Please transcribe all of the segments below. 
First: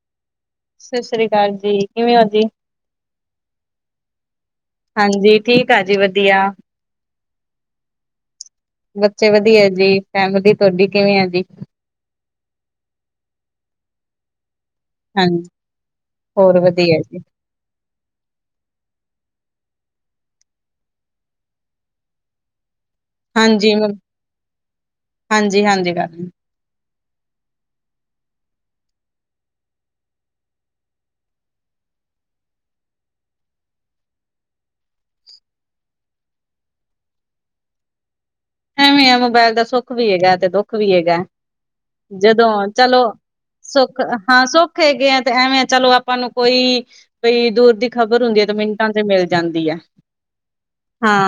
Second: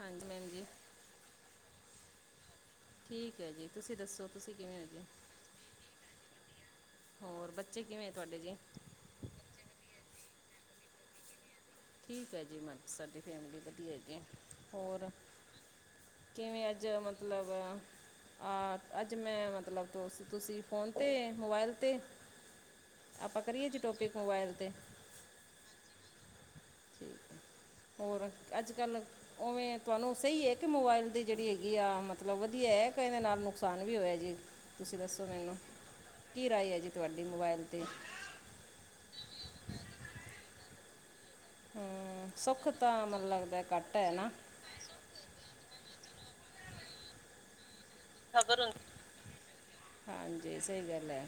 ਹਾਂਜੀ ਮੈਮਜੀ। ਸਸਸ੍ਰੀਕਾਲ ਜੀ ਕਿਵੇਂ ਓ ਜੀ? ਠੀਕ ਐ ਜੀ ਤੁਸੀਂ ਦੱਸੋ? ਤੁਸੀਂ ਕਿਵੇਂ ਆਏ। ਹਾਂਜੀ ਠੀਕ ਆ ਜੀ ਵਧੀਆ ਹੋਰ ਬੱਚੇ ਕਿਵੇਂ ਤੁਹਾਡੇ ਜੀ। ਬੱਚੇ ਵਧੀਆ ਜੀ ਫੈਮਲੀ ਤੁਹਾਡੀ ਕਿਵੇਂ ਆ ਜੀ। ਠੀਕ ਹੈ ਜੀ ਮ ਸਾਡੀ ਫੈਮਿਲੀ ਵਧੀਆ ਹੈਗੀ। ਹੋਰ ਹਾਂਜੀ ਹੋਰ ਕਿਵੇਂ ਅੱਜ ਵਧੀਆ ਜੀ, ਮਤਲਬ ਆਹ ਅੱਜ ਮੈਂ ਮਤਲਬ ਤੁਸੀਂ ਫੋਨ ਤੇ ਮੋਬਾਇਲ ਤੇ ਆਪਾਂ ਕਰੀਏ ਜੀ ਟੋਪਿਕ ਮੋਬਾਇਲ ਤੇ ਹਾਂਜੀ-ਹਾਂਜੀ ਕਰ ਲੋ। ਹੋਰ ਅੱਜ ਕੱਲ੍ਹ ਉਵੇਂ ਤੁਹਾਨੂੰ ਸਈ ਹੈ ਕਿ ਮੋਬਾਇਲ ਦੀ ਜੇੜੀ ਹੈਗੀ ਆ ਮਤਲਬ ਵਧੀਆ ਹੈ ਕ ਇਹਦੇ ਨਾਲ ਨੁਕਸਾਨ ਵੀ ਹੋਇਆ ਜੇ। ਤੁਸੀਂ ਦੱਸੋ ਮੈਨੂੰ ਕੀ ਰਾਏ ਹੈ ਜੀ ਤੁਹਾਡੀ ਮੋਬਾਇਲ ਤੇ ਐਵੇਂ ਆ ਮੋਬਾਇਲ ਦਾ ਸੁੱਖ ਵੀ ਹੈਗਾ ਤੇ ਦੁੱਖ ਵੀ ਹੈਗਾ। ਹਮ ਜਦੋਂ ਸੁੱਖ ਚਲੋ ਤਾਂ ਮੈਨੂੰ ਲੱਗਦਾ ਘੱਟ ਸੁੱਖ ਹੈ ਨਾ ਹਾਂ ਸੁੱਖ ਇਥੇ ਆਗੇ ਤੇ ਐਵੇਂ ਚਲੋ ਆਪਾਂ ਨੂੰ ਕੋਈ ਬਈ ਦੂਰ ਦੀ ਖਬਰ ਹੁੰਦੀ ਹੈ ਤੇ ਮਿੰਟਾਂ 'ਚ ਮਿਲ ਜਾਂਦੀ ਆ। ਹਾਂਜੀ ਸਈ ਗੱਲ ਹੈ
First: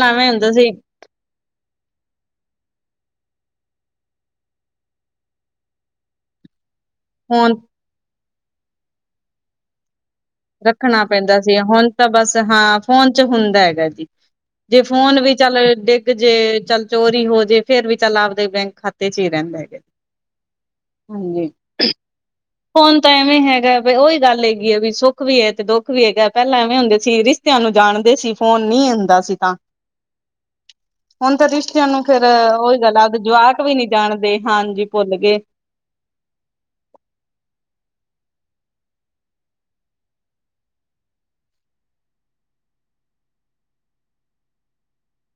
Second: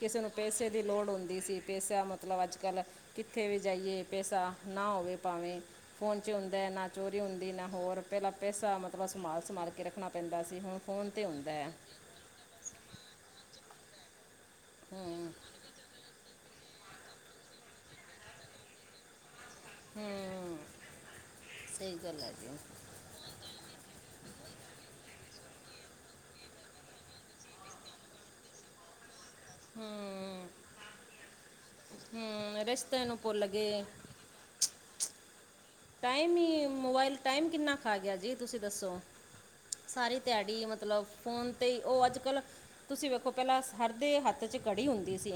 ਕਿਸੇ ਐਵੇਂ ਨੂੰ ਹੁੰਦਾ ਪੈਸੇ ਸੀ ਦੀ ਲੋੜ ਹੁੰਦੀ ਸੀ ਪੈਸਿਆਂ ਮ ਮਤਲਬ ਅੱਜ ਕੱਲ੍ਹ ਕਿੱਥੇ ਵੀ ਜਾਈਏ ਪੈਸਾ ਨਾ ਹੋਵੇ ਭਾਵੇਂ ਫੋਨ 'ਚ ਹੁੰਦਾ ਨਾ। ਚੋਰੀ ਹੁੰਦੀ ਫੋਨ ਨਾ ਹੋਰ ਪੈਲਾਂ ਪੈਸਾ ਮਤਲਬ ਸੰਭਾਲ-ਸੰਭਾਲ ਕੇ ਰੱਖਣਾ ਪੈਂਦਾ ਸੀ ਹੁਣ ਰੱਖਣਾ ਫੋਨ 'ਤੇ ਪੈਂਦਾ ਹੁੰਦਾ ਸੀ ਹੈ ਹੁਣ ਤਾਂ ਬਸ ਹਾਂ ਫੋਨ 'ਚ ਹੁੰਦਾ ਹੈਗਾ ਜੀ ਜੇ ਫੋਨ ਹੂੰ ਵੀ ਚੱਲ ਦੇਖ ਜੇ ਚੱਲ ਚੋਰੀ ਹੋ ਜੇ ਫਿਰ ਵੀ ਚੱਲ ਆਪਦੇ ਬੈਂਕ ਖਾਤੇ 'ਚ ਹੀ ਰੈਂਦੇ ਹੈਗੇ। ਹੂੰ ਸਈ ਗੱਲ ਏ ਜੀ। ਹੁਣ ਤਾਂ ਐਵੇਂ ਹੈਗਾ ਬ ਉਹੀ ਗੱਲ ਹੈਗੀ ਹੈ ਵੀ ਸੁੱਖ ਵੀ ਹੈ ਤੇ ਦੁੱਖ ਵੀ ਹੈਗਾ ਪੈਲਾਂ ਐਵੇਂ ਹੁੰਦੇ ਸੀ। ਤੁਾਨੂੰ ਜਾਣਦੇ ਸੀ ਫੋਨ ਨਈ ਹੁੰਦਾ ਸੀ ਤਾਂ ਹੂੰ ਹੁਣ ਤਾਂ ਰਿਸ਼ਤਿਆਂ ਨੂੰ ਫਿਰ ਹੂੰ ਓਹੀ ਗੱਲ ਰਿਸ਼ਤੇ ਨੂੰ ਭੁੱਲ ਜਵਾਕ ਵੀ ਗਏ ਨੀ ਜਾਣਦੇ ਹਾਂਜੀ ਭੁੱਲ ਗਏ। ਟਾਈਮ ਈ ਮੋਬਾਇਲ ਟਾਈਮ ਕਿੰਨਾ ਖਾ ਗਿਆ ਜੀ ਤੁਸੀਂ ਦੱਸੋ। ਸਾਰੀ ਦਿਹਾੜੀ ਮਤਲਬ ਫੋਨ ਤੇ ਓ ਅੱਜ ਕੱਲ੍ਹ ਤੁਸੀਂ ਵੇਖੋ ਪੈਲਾਂ ਸਰਦੇ ਹੱਥ 'ਚ ਘੜੀ ਹੁੰਦੀ ਸੀ।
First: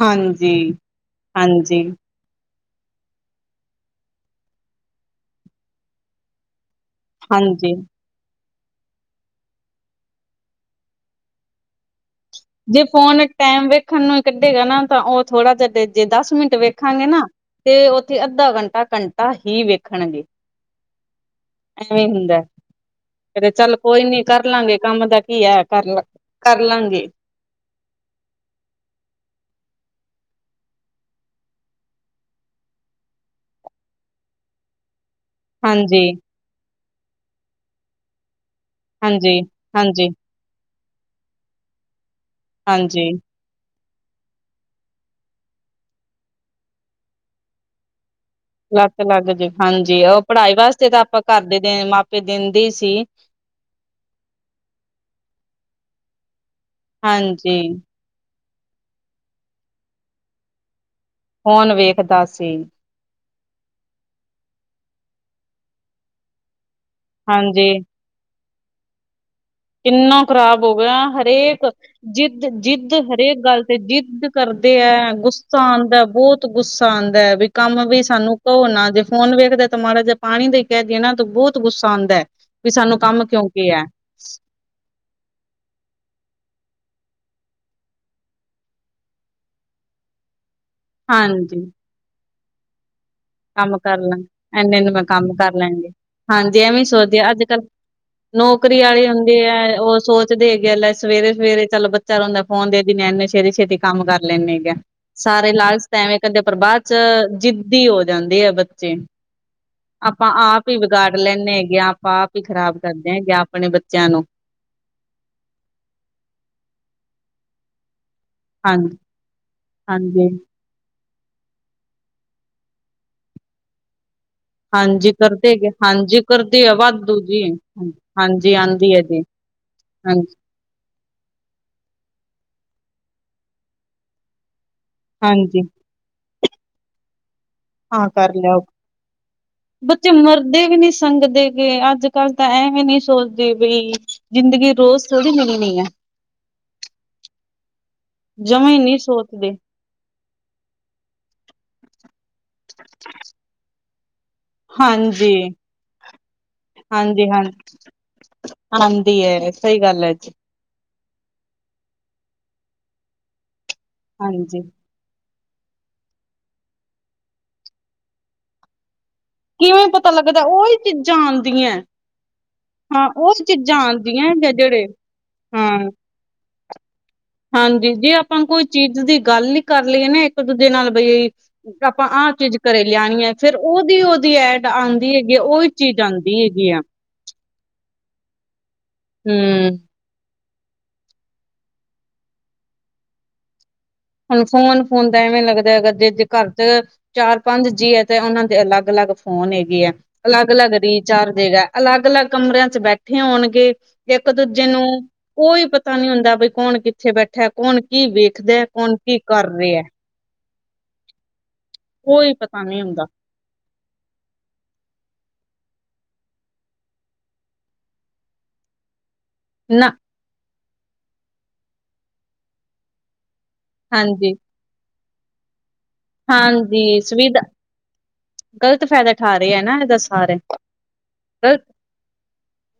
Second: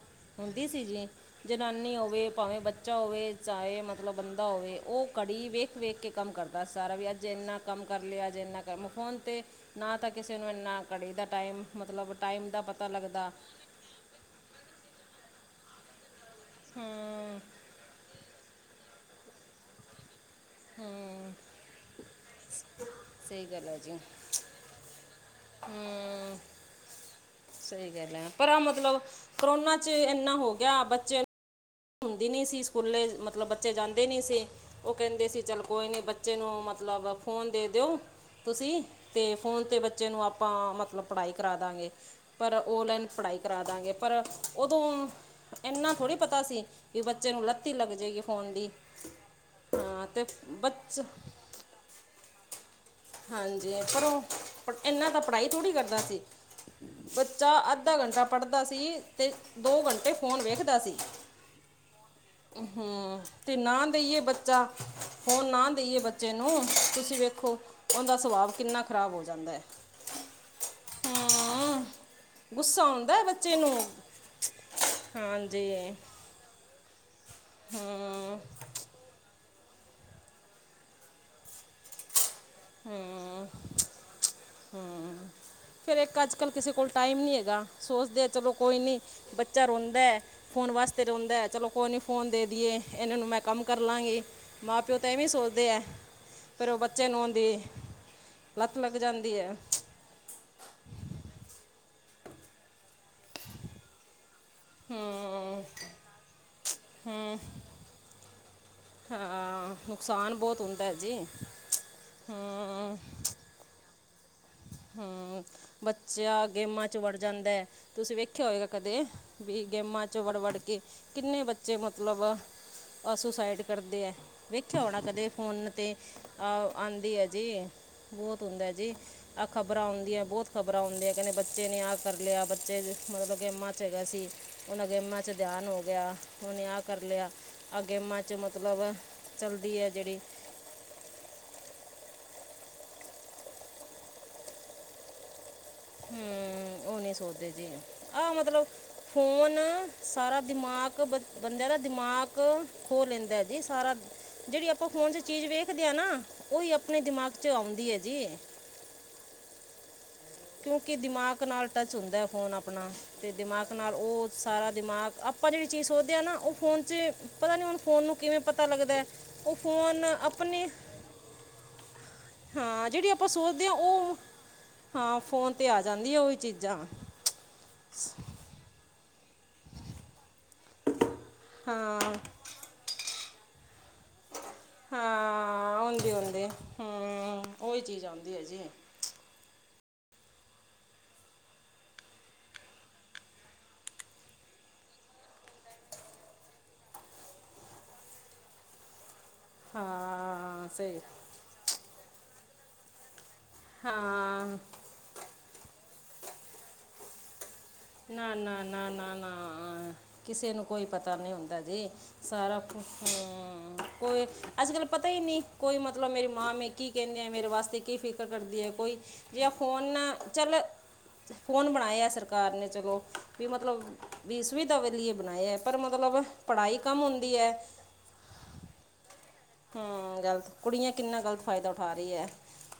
ਹਾਂਜੀ, ਹੁੰਦੀ ਸੀ ਜੀ ਹਾਂਜੀ, ਜਨਾਨੀ ਹੋਵੇ ਭਾਵੇਂ ਬੱਚ ਬੱਚਾ ਹੋਵੇ ਚਾਹੇ ਮਤਲਬ ਬੰਦਾ ਹੋਵੇ ਓ ਘੜੀ ਵੇਖ-ਵੇਖ ਕੇ ਕੰਮ ਕਰਦਾ ਸਾਰਾ ਵੀ ਅੱਜ ਜੇ ਇੰਨਾ ਹਾਂਜੀ। ਕੰਮ ਕਰ ਲਿਆ ਜੇ ਇੰਨਾ ਕਰ ਮੈਂ ਫੋਨ 'ਤੇ ਨਾ ਤਾਂ ਕਿਸੇ ਨੂੰ ਇੰਨਾ ਘੜੀ ਦਾ ਟਾਈਮ ਮਤਲਬ ਟਾਈਮ ਦਾ ਜੇ ਪਤਾ ਫੋਨ ਲੱਗਦਾ ਟੈਮ ਵੇਖਣ ਨੂੰ ਕੱਢੇਗਾ ਨਾ ਤਾਂ ਓ ਥੋੜਾ ਜਿਹਾ ਜੇ ਦੱਸ ਮਿੰਟ ਵੇਖਾਂਗੇ ਨਾ ਹੂੰ ਤੇ ਉੱਥੇ ਅੱਧਾ ਘੰਟਾ ਘੰਟਾ ਹੀ ਵੇਖਣਗੇ। ਹੂੰ ਐਵੇਂ ਹੁੰਦਾ। ਸਈ ਕਦੇ ਗੱਲ ਚੱਲ ਹੈ ਜੀ। ਕੋਈ ਨੀ ਕਰ ਲਾਂਗੇ ਕੰਮ ਦਾ ਕੀ ਹੈ ਕਰ-ਕਰ ਲਾਂਗੇ। ਸਈ ਗੱਲ ਹੈ ਪਰ ਮਤਲਬ ਕਰੋਨਾ 'ਚ ਇੰਨਾ ਹੋ ਗਿਆ ਬੱਚੇ ਹੁੰਦੀ ਨੀ ਸੀ ਸਕੂਲੇ ਮਤਲਬ ਬੱਚੇ ਜਾਂਦੇ ਨੀ ਸੀ ਓ ਕੈਂਦੇ ਸੀ ਚੱਲ ਕੋਈ ਨੀ ਹਾਂਜੀ ਬੱਚੇ ਨੂੰ ਮਤਲਬ ਫੋਨ ਦੇ ਦਿਓ ਤੁਸੀਂ ਤੇ ਹਾਂਜੀ ਫੋਨ ਤੇ ਹਾਂਜੀ ਬੱਚੇ ਨੂੰ ਆਪ ਆਪਾਂ ਮਤਲਬ ਪੜ੍ਹਾਈ ਕਰਾ ਦਾਂਗੇ ਪਰ ਓਨਲਾਈਨ ਹਾਂਜੀ ਪੜ੍ਹਾਈ ਕਰਾ ਦਾਂਗੇ ਪਰ ਉਦੋਂ ਇੰਨਾ ਥੋੜ੍ਹੀ ਪਤਾ ਸੀ ਵੀ ਬੱਚੇ ਨੂੰ ਲੱਤ ਈ ਲੱਗ ਜਾਏਗੀ। ਫੋਨ ਦੀ ਲਤ ਲੱਗ ਜਾਏ ਹਾਂਜੀ ਹਾਂ ਓ ਤੇ ਪੜ੍ਹਾਈ ਵਾਸਤੇ ਤਾਂ ਬੱਚ ਆਪਾਂ ਘਰ ਦੇ ਮਾਪੇ ਕੈਂਦੇ ਸੀ। ਹਾਂਜੀ ਪਰ ਓ ਇਨਾਂ ਤਾਂ ਪੜ੍ਹਾਈ ਥੋੜ੍ਹੀ ਕਰਦਾ ਸੀ। ਬੱਚਾ ਹਾਂਜੀ ਅੱਧਾ ਘੰਟਾ ਪੜ੍ਹਦਾ ਸੀ ਤੇ ਦੋ ਘੰਟੇ ਫ਼ੋਨ ਵੇਖਦਾ ਸੀ। ਫੋਨ ਵੇਖਦਾ ਸੀ। ਹਮ ਤੇ ਨਾ ਦੇਈਏ ਬੱਚਾ ਫੋਣ ਨਾ ਦੇਈਏ ਬੱਚੇ ਨੂੰ ਤੁਸੀਂ ਵੇਖੋ ਹਾਂਜੀ ਉਹਦਾ ਸੁਭਾਵ ਕਿੰਨਾ ਖ਼ਰਾਬ ਹੋ ਜਾਂਦਾ। ਕਿੰਨਾ ਖ਼ਰਾਬ ਹੋ ਗਿਆ ਹਰੇਕ ਹੂੰ ਗੁੱਸਾ ਜਿੱਦ-ਜਿੱਦ ਆਉਂਦਾ ਹੈ ਹਰੇਕ ਬੱਚੇ ਗੱਲ ਨੂੰ ਤੇ ਜਿੱਦ ਕਰਦੇ ਹੈ ਗੁੱਸਾ ਹਾਂਜੀ ਆਉਂਦਾ ਬੌਤ। ਗੁੱਸਾ ਆਦਾ ਵੀ ਕੰਮ ਵੀ ਸਾਨੂੰ ਹੂੰ ਕਵੋ ਨਾ ਜੇ ਫੋਨ ਵੇਖਦਾ ਤਾਂ ਮਾੜਾ ਜਿ ਪਾਣੀ ਵੀ ਕਹਿ ਦੀਏ ਨਾ ਤਾਂ ਬੌਤ ਗੁੱਸਾ ਆਦਾ। ਵੀ ਸਾਨੂੰ ਕੰਮ ਕਿਓਂ ਕਿਹਾ। ਹੂੰ ਫੇਰ ਇੱਕ ਅੱਜ ਕੱਲ੍ਹ ਕਿਸੇ ਕੋਲ ਟਾਈਮ ਨੀ ਹੈਗਾ ਸੋਚਦੇ ਚਲੋ ਕੋਈ ਨੀ ਬੱਚਾ ਰੋਂਦਾ ਹੈ ਫੋਨ ਵਾਸ ਤੇ ਰੋਂਦਾ ਹਾਂਜੀ ਚਲੋ ਕੋਈ ਨੀ ਫੋਨ ਦੇ ਦੀਏ ਇਹਨਾਂ ਨੂੰ ਮੈਂ ਕੰਮ ਕਰ ਲਾਂਗੀ ਲਾਂਗੇ ਐਨੇ ਨੂੰ ਮਾਪਿਓ ਮੈਂ ਤਾਂ ਐਵੇਂ ਕੰਮ ਕਰ ਸੋਚਦੇ ਆ ਲੈਗੀ ਹਾਂਜੀ ਫਿਰ ਉਹ ਐਵੇਂ ਬੱਚੇ ਨੂੰ ਸੋਚਿਆ ਅ ਅੱਜ ਉਹਦੀ ਕੱਲ ਲੱਤ ਨੌਕਰੀ ਲੱਗ ਵਾਲੇ ਜਾਂਦੀ ਹੁੰਦੇ ਹੈ ਉਹ ਸੋਚ ਦੇ ਗਿਆ ਲੈ ਸਵੇਰੇ-ਸਵੇਰੇ ਚਲ ਬੱਚਾ ਰੋਂਦਾ ਫੋਨ ਦੇ ਦਿੰਨੇ ਆ ਐਨੇ ਸਵੇਰੇ ਛੇਤੀ ਕੰਮ ਕਰ ਲੈਨੇ। ਸਾਰੇ ਹੂੰ ਲਾਲਚ ਤਾ ਐਵੇਂ ਕਹਦੇ ਪਰ ਬਾਦ ਚ ਹੂੰ ਜਿੱਦੀ ਹੋ ਜਾਂਦੇ ਆ ਬ ਹਾਂ ਆਪਾਂ ਨੁਕਸਾਨ ਬਹੁਤ ਆਪ ਹੀ ਹੁੰਦਾ ਹੈ ਜੀ ਵਿਗਾੜ ਲੈਨੇ ਹੈਗੇ ਆ ਆਪਾਂ ਆਪ ਹੀ ਖ਼ਰਾਬ ਹੂੰ ਕਰਦੇ ਹੈਗੇ ਆ। ਆਪਣੇ ਬੱਚਿਆਂ ਨੂੰ। ਹਾਂ ਬੱਚਾ ਗੇਮਾਂ ਚ ਵੜ ਜਾਂਦਾ। ਤੁਸੀਂ ਵੇਖਿਆ ਹੋਏਗਾ ਹਾਂਜੀ ਕਦੇ ਵੀ ਗੇਮਾਂ ਚੋਂ ਹਾਂਜੀ ਵੜ-ਵੜ ਕੇ ਕਿੰਨੇ ਬੱਚੇ ਮਤਲਬ ਅ ਸੁਸਾਈਡ ਕਰਦੇ ਹੈ। ਵੇਖਿਆ ਹੋਣਾ ਹਾਂਜੀ ਕਦੇ ਕਰਦੇ ਫੋਨ ਹੈਗੇ ਤੇ ਹਾਂਜੀ ਆ ਕਰਦੇ ਆਉਂਦੀ ਵਾਧੂ ਹੈ ਜੀ ਬੋਹਤ ਹਾਂਜੀ ਹੁੰਦਾ ਜੀ। ਆਂਦੀ ਹੈ ਆ ਖਬਰਾਂ ਆਂਦੀਆਂ ਹਾਂਜੀ ਬਹੁਤ ਖ਼ਬਰਾ ਆਉਂਦੀਆ ਕਹਦੇ ਬੱਚੇ ਨੇ ਆਹ ਕਰ ਲਿਆ ਬੱਚੇ ਮਤਲਬ ਗੇਮਾ ਚ ਹੈਗਾ ਸੀ। ਉਹਨਾਂ ਗੇਮਾਂ ਚ ਹਾਂਜੀ ਦਿਆਨ ਹੋ ਗਿਆ ਉਹਨੇ ਆਹ ਕਰ ਲਿਆ। ਅ ਹਾਂ ਗੇੇਮਾਂ ਚ ਕਰ ਮਤਲਬ ਚੱਲਦੀ ਹੈ ਜਿਹੜੀ। ਦੇ ਵੀ ਨੀ ਸੰਗਦੇ ਗੇ ਅੱਜ ਕੱਲ ਤਾਂ ਐਂ ਵੀ ਨੀ ਸੋਚਦੇ ਬਈ ਜ਼ਿੰਦਗੀ ਰੋਜ਼ ਥੋੜੀ ਮਿਲਨੀ ਹੈ। ਹੂੰ ਉਹ ਨੀ ਸੋਚਦੇ ਜੀ, ਆਹ ਮਤਲਬ ਜਮੇ ਨਹੀਂ ਸੋਚਦੇ ਫੋਨ ਸਾਰਾ ਦਿਮਾਕ ਬ ਬੰਦਿਆਂ ਦਾ ਦਿਮਾਕ ਖੋਹ ਲੈਂਦਾ ਜੀ ਸਾਰਾ ਜਿਹੜੀ ਆਪਾਂ ਫੋਨ ਚ ਹਾਂਜੀ ਚੀਜ਼ ਵੇਖਦੇ ਹਾਂ ਨਾ ਉਹੀ ਆਪਣੇ ਦਿਮਾਗ ਚ ਆਉਂਦੀ ਹੈ ਜੀ। ਆਦੀ ਹੈ ਸਹੀ ਗੱਲ ਹੈ ਜੀ। ਕਿਉਂਕਿ ਦਿਮਾਕ ਨਾਲ ਟੱਚ ਹੁੰਦਾ ਫ਼ੋਨ ਆਪਣਾ ਤੇ ਦਿਮਾਕ ਨਾਲ ਉਹ ਹਾਂਜੀ ਸਾਰਾ ਦਿਮਾ ਆਪਾਂ ਜਿਹੜੀ ਚੀਜ਼ ਸੋਧਦੇ ਹਾਂ ਨਾ ਉਹ ਫੋਨ ਚ ਪਤਾ ਨੀ ਹੁਣ ਫੋਨ ਨੂੰ ਕਿਵੇਂ ਪਤਾ ਲੱਗਦਾ। ਉਹ ਕਿਵੇਂ ਫੋਨ ਪਤਾ ਲੱਗਦਾ ਆਪਣੇ ਉਹੀ ਚੀਜ਼ਾਂ ਆਦੀਆ। ਹਾਂ ਜਿਹੜੀ ਆਪਾਂ ਸੋਚਦੇ ਹਾਂ ਉਹ ਜਿਹੜੇ ਹਾਂ ਫੋਨ ਤੇ ਹਾਂ ਜਾਂਦੀ ਆ ਉਹੀ ਚੀਜ਼ਾ। ਹਾਂਜੀ ਜੇ ਆਪਾਂ ਕੋਈ ਚੀਜ਼ ਦੀ ਗੱਲ ਨੀ ਕਰ ਹੀ ਲਈਏ ਨਾ ਇੱਕ ਦੂਜੇ ਨਾਲ ਬਈ ਆਪਾਂ ਹਾਂ ਆਹ ਚੀਜ਼ ਘਰੇ ਲਿਆਣੀ ਹੈ ਫੇਰ ਉਹਦੀ-ਉਹਦੀ ਐਡ ਆਦੀ ਹੈਗੀ ਆ ਉਹੀ ਚੀਜ਼ ਆਉਂਦੇ ਆਦੀ ਆਉਂਦੇ ਹੈਗੀ ਆ। ਹਾਂ ਉਹੀ ਚੀਜ਼ ਆਉਂਦੀ ਹੈ ਜੀ। ਹੂੰ ਹੁਣ ਫੋਨ-ਫੂਨ ਤਾਂ ਐਵੇਂ ਲੱਗਦਾ ਗਾ ਜੇ ਘਰ ਚ ਚਾਰ ਪੰਜ ਜੀ ਹੈ ਤੇ ਉਹਨਾਂ ਦੇ ਅਲੱਗ-ਅਲੱਗ ਫੋਨ ਹੈਗੇ ਹੈ ਹਾਂ ਅਲੱਗ-ਅਲੱਗ ਸਹੀ ਰੀਚਾਰਜ ਦੇਗਾ ਅਲੱਗ-ਅਲੱਗ ਕਮਰਿਆਂ ਚ ਬੈਠੇ ਹੋਣਗੇ ਇੱਕ ਹਾਂ ਦੂਜੇ ਨੂੰ ਕੋਈ ਪਤਾ ਨੀ ਹੁੰਦਾ ਬਈ ਕੌਣ ਕਿੱਥੇ ਬੈਠਾ ਕੌਣ ਕੀ ਨਾ ਨਾ ਵੇਖਦਾ ਨਾ ਕੌਣ ਨਾ ਕੀ ਨਾ ਕਰ ਰਿਹਾ। ਕਿਸੇ ਨੂੰ ਕੋਈ ਪਤਾ ਨੀ ਹੁੰਦਾ ਜੀ ਕੋਈ ਸਾਰਾ ਪਤਾ ਕੁ, ਨਹੀਂ ਹੁੰਦਾ ਹੂੰ। ਕੋਈ ਅੱਜ ਕੱਲ ਪਤਾ ਹੀ ਨੀ ਕੋਈ ਮਤਲਬ ਮੇਰੀ ਮਾਂ ਮ ਕੀ ਕਹਿੰਦੀ ਆ ਮੇਰੇ ਵਾਸਤੇ ਕੀ ਫਿਕਰ ਕਰਦੀ ਹੈ ਕੋਈ ਜ ਫੋਨ ਨਾ ਚੱਲ ਫੋਨ ਬਣਾਇਆ ਸਰਕਾਰ ਨੇ ਚਲੋ। ਵੀ ਮਤਲਬ ਹਾਂਜੀ ਵੀਸਵੀ ਦਵੇ ਲਏ ਬਣਾਏ ਪਰ ਮਤਲਬ ਪੜ੍ਹਾਈ ਕਮ ਹੁੰਦੀ ਹੈ। ਗਲਤ ਫਾਇਦੇ ਹੂੰ ਗਲਤ ਕੁੜੀਆਂ ਕਿੰਨਾ ਗਲਤ ਫਾਇਦਾ ਉਠਾ ਰਈ ਹੈ।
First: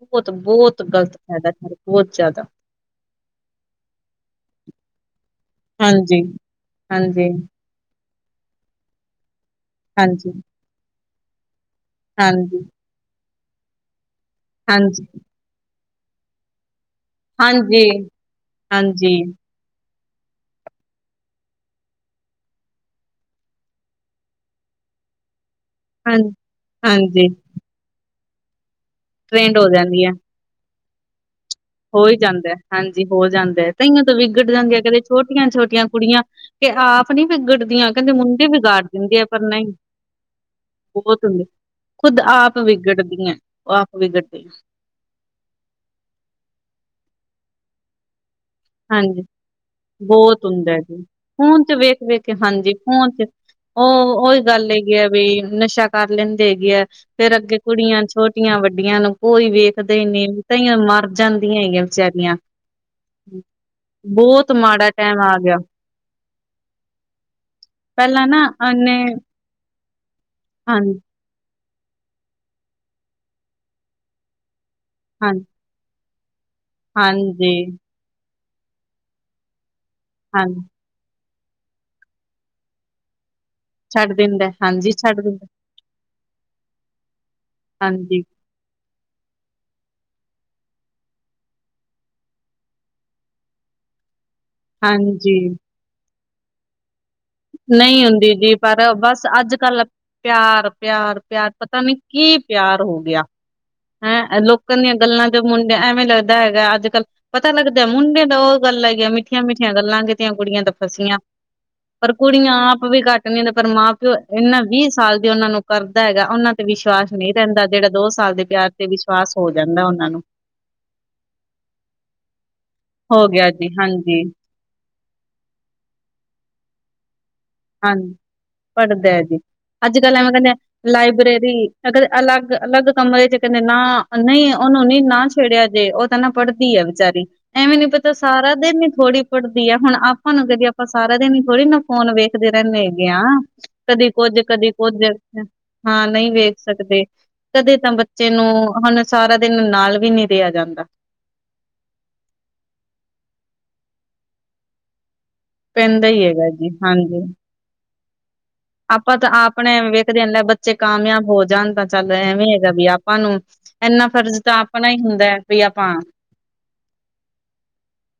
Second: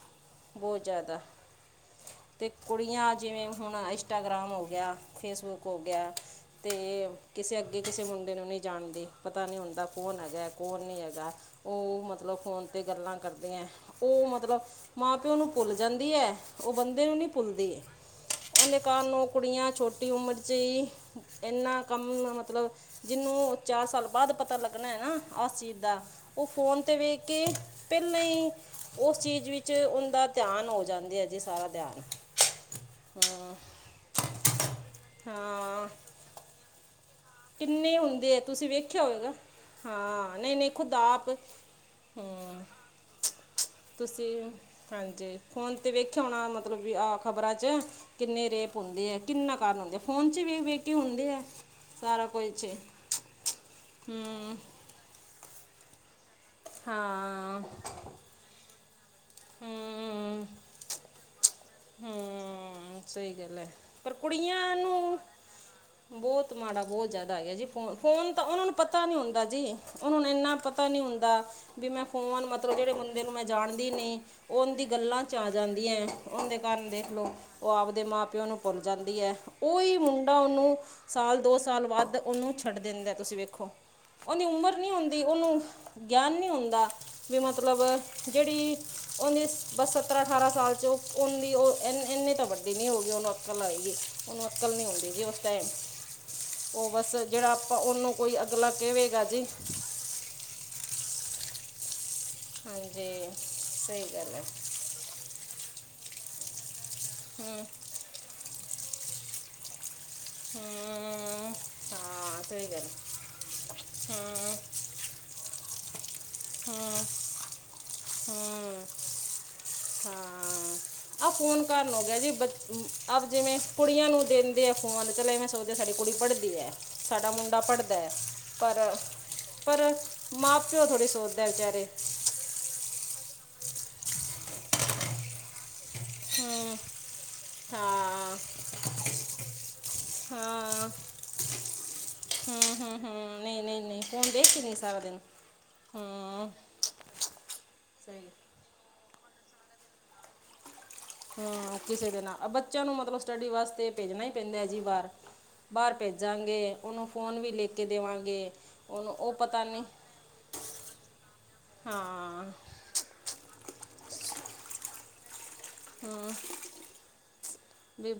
ਬਹੁਤ-ਬਹੁਤ ਬੋਤ ਗ਼ਲਤ ਜਾਦਾ ਫਾਇਦਾ ਉਠਾ ਰਹੇ, ਬਹੁਤ ਜ਼ਿਆਦਾ ਤੇ ਕੁੜੀਆਂ ਜਿਵੇਂ ਹੁਣ ਇੰਸਟਾਗ੍ਰਾਮ ਹੋ ਗਿਆ। ਫੇਸਬੁੱਕ ਹੋ ਗਿਆ ਹਾਂਜੀ-ਹਾਂਜੀ, ਤੇ ਹਾਂਜੀ-ਹਾਂਜੀ, ਕਿਸੇ ਅੱਗੇ ਕਿ ਕਿਸੇ ਮੁੰਡੇ ਨੂੰ ਨਈ ਜਾਣਦੀ ਪਤਾ ਨਈ ਹੁੰਦਾ ਕੌਣ ਹੈਗਾ ਕੌਣ ਨਈ ਹੈਗਾ। ਓ ਮਤਲਬ ਹਾਂਜੀ-ਹਾਂਜੀ, ਫੋਨ ਤੇ ਗੱਲਾਂ ਕਰਦੀਆਂ ਹੈ ਓ ਮਤਲਬ ਹਾਂਜੀ ਹਾਂਜੀ ਮਾਂ ਪਿਓ ਨੂੰ ਭੁੱਲ ਜਾਂਦੀ ਐ। ਓ ਬੰਦੇ ਨੂੰ ਨਈ ਭੁੱਲਦੀ ਹਾਂਜੀ ਉਹਦੇ ਕਾਰਨ ਹਾਂਜੀ, ਓ ਕੁੜੀਆਂ ਛੋ ਛੋਟੀ ਉਮਰ 'ਚ ਹੀ ਇੰਨਾ ਕੰਮ ਮਤਲਬ ਜਿਨੂੰ ਚਾਰ ਸਾਲ ਬਾਦ ਪਤਾ ਲੱਗਣਾ ਹੈ ਨਾ ਆ ਸ ਚੀਜ਼ ਦਾ ਹਾਂ ਓ ਫੋਨ 'ਤੇ ਵੇਖ ਹਾਂਜੀ, ਕੇ ਪੈਲਾਂ ਹੀ ਉਸ ਚੀਜ਼ ਟ੍ਰੈਂਡ ਹੋ ਵਿੱਚ ਜਾਂਦੀ ਐ। ਉਹਦਾ ਧਿਆਨ ਹੋ ਜਾਂਦੇ ਆ ਜੀ ਸਾਰਾ ਹੋ ਧਿਆਨ ਹੀ ਜਾਂਦਾ ਹਾਂਜੀ ਹੋ ਹਾਂ ਜਾਂਦਾ ਤੇਈਆਂ ਤੋਂ ਵਿਗੜ ਜਾਂਦੀਆਂ ਕਿੰਦੇ ਛੋਟੀਆਂ-ਛੋਟੀਆਂ ਹਾਂ ਕੁੜੀਆਂ ਕਿ ਆਪ ਨਈ ਵਿਗੜਦੀਆਂ ਕਿੰਨੇ ਕੈਂਦੇ ਹੁੰਦੇ ਆ ਮੁੰਡੇ ਤੁਸੀਂ ਵਿਗਾੜ ਵੇਖਿਆ ਦਿੰਦੇ ਆ ਹੋਵੇਗਾ ਪਰ ਨਈ ਹਾਂ ਨਹੀਂ ਨਹੀਂ ਖੁਦ ਬੋਤ ਆਪ ਹੁੰਦੇ। ਖੁਦ ਆਪ ਹਾਂ ਵਿਗੜਦੀ ਹੈ ਓ ਆਪ ਤੁਸੀਂ ਵਿਗੜਦੀ ਆ। ਹਾਂਜੀ ਫੋਨ ਤੇ ਵੇਖਿਆ ਹੋਣਾ ਮਤਲਬ ਵੀ ਆ ਖ਼ਬਰਾਂ 'ਚ ਕਿੰਨੇ ਰੇਪ ਹੁੰਦੇ ਆ ਹਾਂਜੀ, ਕਿੰਨਾ ਕਾਰਨ ਹੁੰਦੇ ਫੋਨ 'ਚ ਵੇਖ ਵੇਖ ਕੇ ਹੁੰਦੇ ਆ। ਵੇਖ ਸਾਰਾ ਕੇ ਕੁਝ ਹਾਂਜੀ ਫੋਨ 'ਚ ਓ ਉਹੀ ਹੂੰ ਗੱਲ ਹੈਗੀ ਆ ਵੀ ਨਸ਼ਾ ਕਰ ਲੈਂ ਦੇਗੀਆ ਫਿਰ ਅੱਗੇ ਹਾਂ ਕੁੜੀਆਂ ਛੋਟੀਆਂ ਵੱਡੀਆਂ ਨੂੰ ਕੋਈ ਵੇਖਦੇ ਹੀ ਨਈ ਹੂੰ ਤਾਂਈਆਂ ਮਰ ਜਾਂਦੀਆਂ ਹੈਗੀਆਂ। ਵਿਚਾਰੀਆਂ। ਹੂੰ ਸਈ ਗੱਲ ਹੈ ਪਰ ਬਹੁਤ ਕੁੜੀਆਂ ਮਾੜਾ ਨੂੰ ਟਾਈਮ ਆ ਗਿਆ ਬਤ ਮਾੜਾ ਬੋਤ ਜਾਦਾ ਹੈਗਾ ਜੀ ਪਹਿਲਾਂ ਫੋਨ-ਫੋਨ ਤਾਂ ਨਾ ਉਹਨਾਂ ਨੂੰ ਉਹਨੇ ਪਤਾ ਨਈ ਹੁੰਦਾ ਜੀ। ਉਹਨਾਂ ਇੰਨਾ ਪਤਾ ਹਾਂਜੀ ਨੀ ਹੁੰਦਾ ਵੀ ਮੈਂ ਫੋਨ ਮਤਲਬ ਜਿਹੜੇ ਬੰਦੇ ਨੂੰ ਮੈਂ ਜਾਣਦੀ ਨਈ। ਉਂਦੀ ਗੱਲਾਂ ਹਾਂ 'ਚ ਆ ਜਾਂਦੀਆਂ ਓ ਦੇ ਕਾਰਨ ਦੇਖ ਲਓ ਹਾਂਜੀ ਓ ਆਪਦੇ ਮਾਂ ਪਿਓ ਨੂੰ ਭੁੱਲ ਜਾਂਦੀ ਹੈ ਉਹੀ ਮੁੰਡਾ ਹਾਂ ਉਹਨੂੰ ਸਾਲ ਦੋ ਸਾਲ ਬਾਦ ਉਹਨੂੰ ਛੱਡ ਦਿੰਦਾ ਤੁਸੀਂ ਵੇਖੋ। ਛੱਡ ਉਹਦੀ ਦਿੰਦਾ ਉਮਰ ਨੀ ਹਾਂਜੀ ਆ ਛੱਡ ਦਿੰਦਾ ਉਹਨੂੰ ਗਿਆਨ ਨੀ ਹੁੰਦਾ ਵੀ ਮਤਲਬ ਹਾਂਜੀ ਜੇੜੀ ਉਨੀ ਬ ਸੱਤਰਾਂ ਅਠਾਰਾਂ ਸਾਲ 'ਚ ਓ ਉਹਦੀ ਓ ਇੰਨੀ ਤਾਂ ਵੱਡੀ ਨੀ ਹੋ ਗਈ ਉਹਨੂੰ ਅਕਲ ਆਏਗੀ। ਉਹਨੂੰ ਅਕਲ ਨਈ ਹੁੰਦੀ ਜੀ ਹਾਂਜੀ ਉਸ ਟੈਮ ਓ ਬਸ ਜੇੜਾ ਆਪਾਂ ਨਹੀਂ ਉਹਨੂੰ ਕੋਈ ਅਗਲਾ ਕਵੇਗਾ ਜੀ। ਪਿਆਰ-ਪਿਆਰ-ਪਿਆਰ ਪਤਾ ਨੀ ਕੀ ਪਿਆਰ ਹੋ ਹਾਂਜੀ ਗਿਆ ਸਹੀ ਹੈਂ ਗੱਲ ਲੋਕ ਹੈ ਲੋਕਾਂ ਦੀਆਂ ਗੱਲਾਂ ਜੋ ਮੁੰਡਿਆਂ ਐਵੇਂ ਲੱਗਦਾ ਹੈਗਾ ਅੱਜ ਕੱਲ੍ਹ ਪਤਾ ਹੂੰ ਲੱਗਦਾ ਮੁੰਡੇ ਦਾ ਗੱਲ ਆਈ ਆ ਮਿੱਠੀਆਂ-ਮਿੱਠੀਆਂ ਗੱਲਾਂ ਕੀਤੀਆਂ ਕੁੜੀਆਂ ਤਾਂ ਫਸੀਆਂ ਹੂੰ ਪਰ ਹਾਂ ਕੁੜੀਆਂ ਸਹੀ ਆਪ ਗੱਲ ਵੀ ਹੈ। ਘੱਟ ਨਈ ਪਰ ਮਾਂ ਪਿਓ ਹੂੰ ਇਹਨਾਂ ਵੀਹ ਸਾਲ ਦੀ ਉਹਨਾਂ ਨੂੰ ਕਰਦਾ ਹੈਗਾ ਉਹਨਾਂ ਤੇ ਹੂੰ ਵਿਸ਼ਵਾਸ ਨਈ ਰੈਂਦਾ ਜੇੜਾ ਦੋ ਸਾਲ ਦੇ ਪਿਆਰ ਹੂੰ ਤੇ ਵਿਸ਼ਵਾਸ ਹੋ ਜਾਂਦਾ ਉਹਨਾਂ ਨੂੰ ਹਾਂ ਆਹ ਫੋਨ ਕਾਰਨ ਹੋ ਗਿਆ ਜੀ ਬ ਆਪ ਹੋ ਗਿਆ ਜਿਵੇਂ ਜੀ ਕੁੜੀਆਂ ਹਾਂਜੀ ਨੂੰ ਦੇਣ ਦੇ ਫੋਨ ਚਲੇ ਮੈਂ ਸੋਚ ਸਾਡੀ ਕੁੜੀ ਪੜ੍ਹਦੀ ਹੈ। ਸਾਡਾ ਮੁੰਡਾ ਪੜਦਾ ਹਾਂਜੀ ਹੈ ਪਰ ਪੜ੍ਹਦਾ ਹੈ ਜੀ ਪਰ ਅੱਜ ਕੱਲ੍ਹ ਐਵੇਂ ਕਹਿੰਦੇ ਮਾਂ ਪਿਓ ਥੋੜ੍ਹੇ ਸੋਚਦੇ ਲਾਇਬ੍ਰੇਰੀ ਵਿਚਾਰੇ ਅਗਰ ਅਲੱਗ ਅਲੱਗ ਕਮਰੇ 'ਚ ਕੈਂਦੇ ਨਾ ਨਈ ਉਹਨੂੰ ਨੀ ਨਾ ਛੇੜਿਆ ਜੇ ਓ ਤਾਂ ਨਾ ਪੜ੍ਹਦੀ ਹੂੰ ਹੈ ਵਿਚਾਰੀ ਐਵੇਂ ਨੀ ਪਤਾ ਹਾਂ ਸਾਰਾ ਦਿਨ ਹੀ ਥੋੜ੍ਹੀ ਪੜ੍ਹਦੀ ਹੈ ਹੁਣ ਆਪਾਂ ਨੂੰ ਕਦੀ ਆਪਾਂ ਹਾਂ ਸਾਰਾ ਦਿਨ ਹੀ ਥੋੜ੍ਹੀ ਨਾ ਫੋਨ ਵੇ ਰੈਂਣੈ ਹੈਗੇ ਆ ਕਦੀ ਕੁੱਝ ਕਦੀ ਕੁੱਝ ਹਾਂ ਨਈ ਵੇਖ ਸਕਦੇ। ਤਦੇ ਤਾਂ ਸਹੀ ਬੱਚੇ ਨੂੰ ਹੁਣ ਸਾਰਾ ਦਿਨ ਨਾਲ ਵੀ ਨਈ ਰਿਆ ਜਾਂਦਾ। ਹਾਂ ਕਿਸੇ ਦੇ ਨਾਲ ਬੱਚਿਆਂ ਨੂੰ, ਮਤਲਬ ਸਟੱਡੀ ਵਾਸਤੇ ਭੇਜਣਾ ਹੀ ਪੈਂਦਾ ਹੈ ਜੀ ਬਾਹਰ ਬਾਹਰ ਪੈਂਦਾ ਹੀ ਹੈਗਾ ਭੇਜਾਂਗੇ, ਜੀ ਉਹਨੂੰ ਹਾਂਜੀ ਫੋਨ ਵੀ ਲੈਕੇ ਦੇਵਾਂਗੇ ਉਹਨੂੰ ਆਪਾਂ ਤਾਂ ਉਹ ਪਤਾ ਆਪਣੇ ਨਹੀਂ ਵੇਖਦੇ ਏਨੇ ਬੱਚੇ ਕਾਮਯਾਬ ਹੋ ਜਾਣ, ਤਾਂ ਚੱਲ ਹਾਂ ਐਵੇਂ ਹੈਗਾ ਵੀ ਆਪਾਂ ਨੂੰ ਇੰਨਾ ਫਰਜ਼ ਤਾਂ ਆਪਣਾ ਹੀ, ਹੁੰਦਾ ਵੀ ਆਪਾਂ ਹ [inaudible] ਵੀ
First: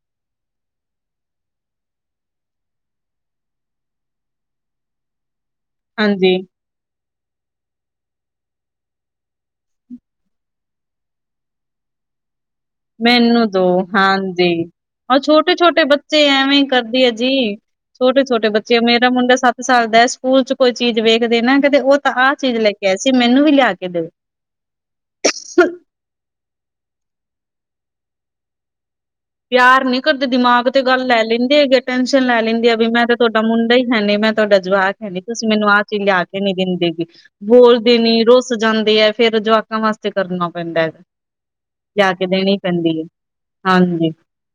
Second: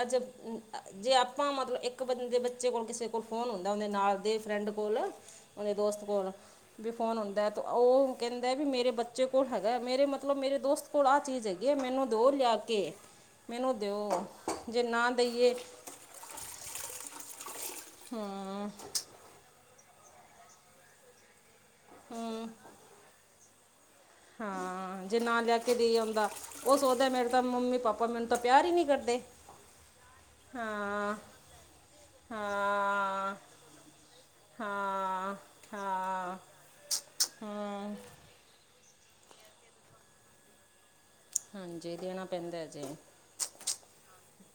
ਅੱਜ ਜੇ ਆਪਾਂ ਮਤਲਬ, ਇੱਕ ਬੰਦੇ ਬੱਚੇ ਕੋਲ ਕਿਸੇ ਕੋਲ ਫ਼ੋਨ ਹੁੰਦਾ -ਹੁੰਦੇ ਨਾਲ ਦੇ ਫ੍ਰੈਂਡ ਕੋਲ, ਆਪਣੇ ਦੋਸਤ ਕੋਲ ਹਾਂਜੀ ਵੀ ਫੋਨ ਹੁੰਦਾ ਦਾ ਤਾਂ ਉਹ ਕਹਿੰਦਾ ਵੀ, ਮੇਰੇ ਬੱਚੇ ਕੋਲ ਹੈਗਾ, ਮਰੇ ਮਤਲਬ ਮਰੇ ਦੋਸਤ ਭਲਾ ਚੀਜ਼ ਹੈਗੀ, ਆ ਮੈਨੂੰ ਦੋ ਲਿਆ ਕੇ ਮੈਨੂੰ ਦੋ ਦਿਓ ਹਾਂਜੀ, ਜੇ ਨਾ ਆ ਦਈਏ ਛੋਟੇ- ਛੋਟੇ ਬੱਚੇ ਬੱਚੇ ਐਵੇਂ ਹੀ ਕਰਦੇ ਹੈ ਜੀ, ਛੋਟੇ, -ਛੋਟੇ ਹੂੰ ਬੱਚੇ ਮੇਰਾ ਮੁੰਡਾ ਸਤ ਸਾਡੇ ਸਕੂਲ ਚ, ਕੋਈ ਚੀਜ਼ ਵੇਖਦੇ ਨਾ ਕਦੇ ਉਹ ਤਾਂ ਆਹ ਚੀਜ਼ ਲੈ ਕੇ ਆਏ ਸੀ। ਮੈਨੂੰ ਵੀ ਲਿਆ ਕੇ ਦਿਓ ਹਾਂ-ਹਾਂ ਜਿੰਨਾ ਹੈਚ ਡੀ ਆਉਂਦਾ ਉਹ ਸੋਚਦਾ, ਮੇਰੇ ਤਾਂ ਮੰਮੀ -ਪਾਪਾ ਮੈਨੂੰ ਤਾਂ ਪਿਆਰ ਹੀ ਨਹੀਂੀ ਕਰਦੇ ਪਿਆਰ ਨਹੀਂ ਕਰਦੇ, ਦਿਮਾਗ ਤੇ ਗੱਲ ਹਾਂ ਲੈ ਲੈਂਦੇ ਹੈਗੇ ਟੈਸ਼ਨ ਲੈ ਲੈਂਦੇ ਆ, ਵੀ ਮੈਂ ਤਾਂ ਹਾਂ ਤੁਹਾਡਾ ਮੁੰਡਾ ਹੈ ਨਹੀਂ ਮੈਂ ਤੁਹਾਡਾ ਜਵਾਕ ਹੈਣੀ, ਹਾਂ ਤੁਸੀਂ ਮੈਨੂੰ ਆਹ ਚੀਜ਼ ਲਿਆ ਹਾਂ ਕੇ ਨਹੀਂ ਦਿੰਦੇ ਬਈ, ਹਮ ਬੋਲਦੇ ਨ ਰੋਸ ਸਉਜਾਂਦੀ ਹੈ ਫੇਰ ਜਵਾਕਾਂ ਵਾਸਤੇ ਕਰਨਾ ਪੈਂਦਾ ਹਾਂਜੀ ਲਿਆ ਦੇਣਾ ਕੇ, ਦੇਣੀ ਪੈਂਦਾ ਜੇ ਪੈਂਦੀ ਹੈ ਹਾਂਜੀ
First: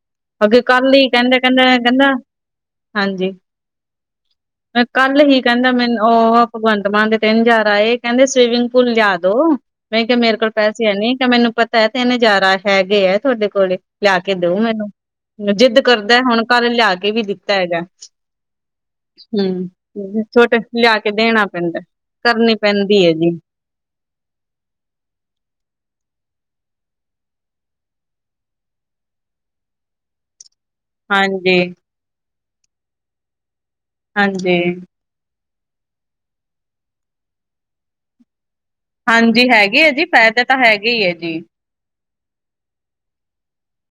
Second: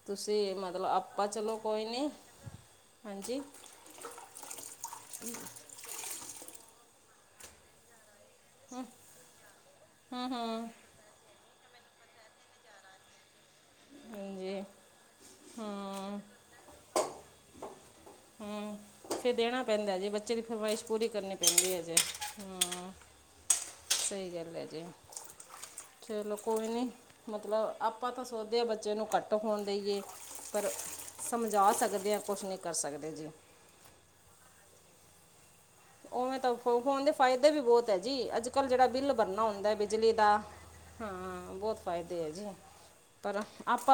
ਤੁਸੀਂ ਮਗਰ ਮਤਲਬ ਕੱਲ ਹੀ ਆਪਾਂ ਕਹਿੰਦਾ- ਚਲੋ ਕਹਿੰਦਾ ਕੋਈ ਨਹੀਂ ਕਹਿੰਦਾ, ਹਾਂਜੀ ਮੈਂ ਕੱਲ ਹੀ, ਕਹਿੰਦਾ ਮੈਨੂੰ ਉਹ ਭਗਵੰਤ ਮਾਨ ਦੇ ਤਿੰਨ ਹਜ਼ਾਰ ਆਏ, ਕਹਿੰਦੇ ਸਵੀਮਿੰਗ ਪੂਲ ਲਿਆਦੋ ਮੈਂ ਕਿਹਾ, ਹੂੰ ਮੇਰੇ ਕੋਲ ਹੂੰ ਪੈਸੇ ਆ ਨਹੀਂ, ਕ ਮੈਨੂੰ ਪਤਾ ਤਿੰਨ ਹਜ਼ਾਰ ਹੈਗੇ ਤੁਹਾਡੇ ਕੋਲ ਕੇਦਾ ਦਊ ਹਾਂਜੀ ਮੈਨੂੰ, ਜਿੱਦ ਕਰਦਾ ਹੂੰ ਹੁਣ ਕੱਲ ਲਿਆ ਕੇ ਵੀ, ਦਿੱਤਾ ਹੈਗਾ ਹੂੰ ਫਿਰ ਦੇਣਾ ਹਮ, ਪੈਂਦਾ ਜੀ ਬੱਚੇ ਦੀ ਛੋਟੇ ਫਰਮਾਇਸ਼ ਲਿਆ ਪੂਰੀ ਕੇ ਕਰਨੀ ਦੇਣਾ ਪੈਂਦੀ ਪੈਂਦਾ, ਹੈ ਜੇ ਕਰਨੀ ਪੈਂਦੀ ਹੂੰ ਪੀ ਏ ਜੀ ਸਹੀ ਗੱਲ ਹੈ ਜੀ, ਚਲੋ ਕੋਈ ਨਹੀਂ ਮਤਲਬ, ਆਪਾਂ ਤਾਂ ਸੋਚਦੇ ਬੱਚੇ ਨੂੰ ਘੱਟ ਫ਼ੋਨ ਦੇਈਏ ਪਰ ਹਾਂਜੀ ਸਮਝਾ ਸਕਦੇ ਹ ਕੁਛ ਨਈ ਕਰ ਸਕਦੇ ਜੀ ਹਾਂਜੀ। ਉਵੇਂ ਤਾਂ ਫ ਫੋਨ ਦੇ, ਫਾਇਦੇ ਵੀ ਬਹੁਤ ਹੈ ਜੀ, ਅੱਜ- ਕੱਲ੍ਹ ਜਿਹੜਾ ਬਿੱਲ ਭਰਨਾ ਹਾਂਜੀ ਹੁੰਦਾ ਹੈਗੇ ਆ ਜੀ ਬਿਜਲੀ ਦਾ, ਫਾਇਦੇ ਤਾਂ ਹੈਗੇ ਹੀ ਹਾਂ ਹੈ ਜੀ। ਬਹੁਤ ਫਾਇਦੇ ਆ ਜੀ, ਪਰ ਆਪਾਂ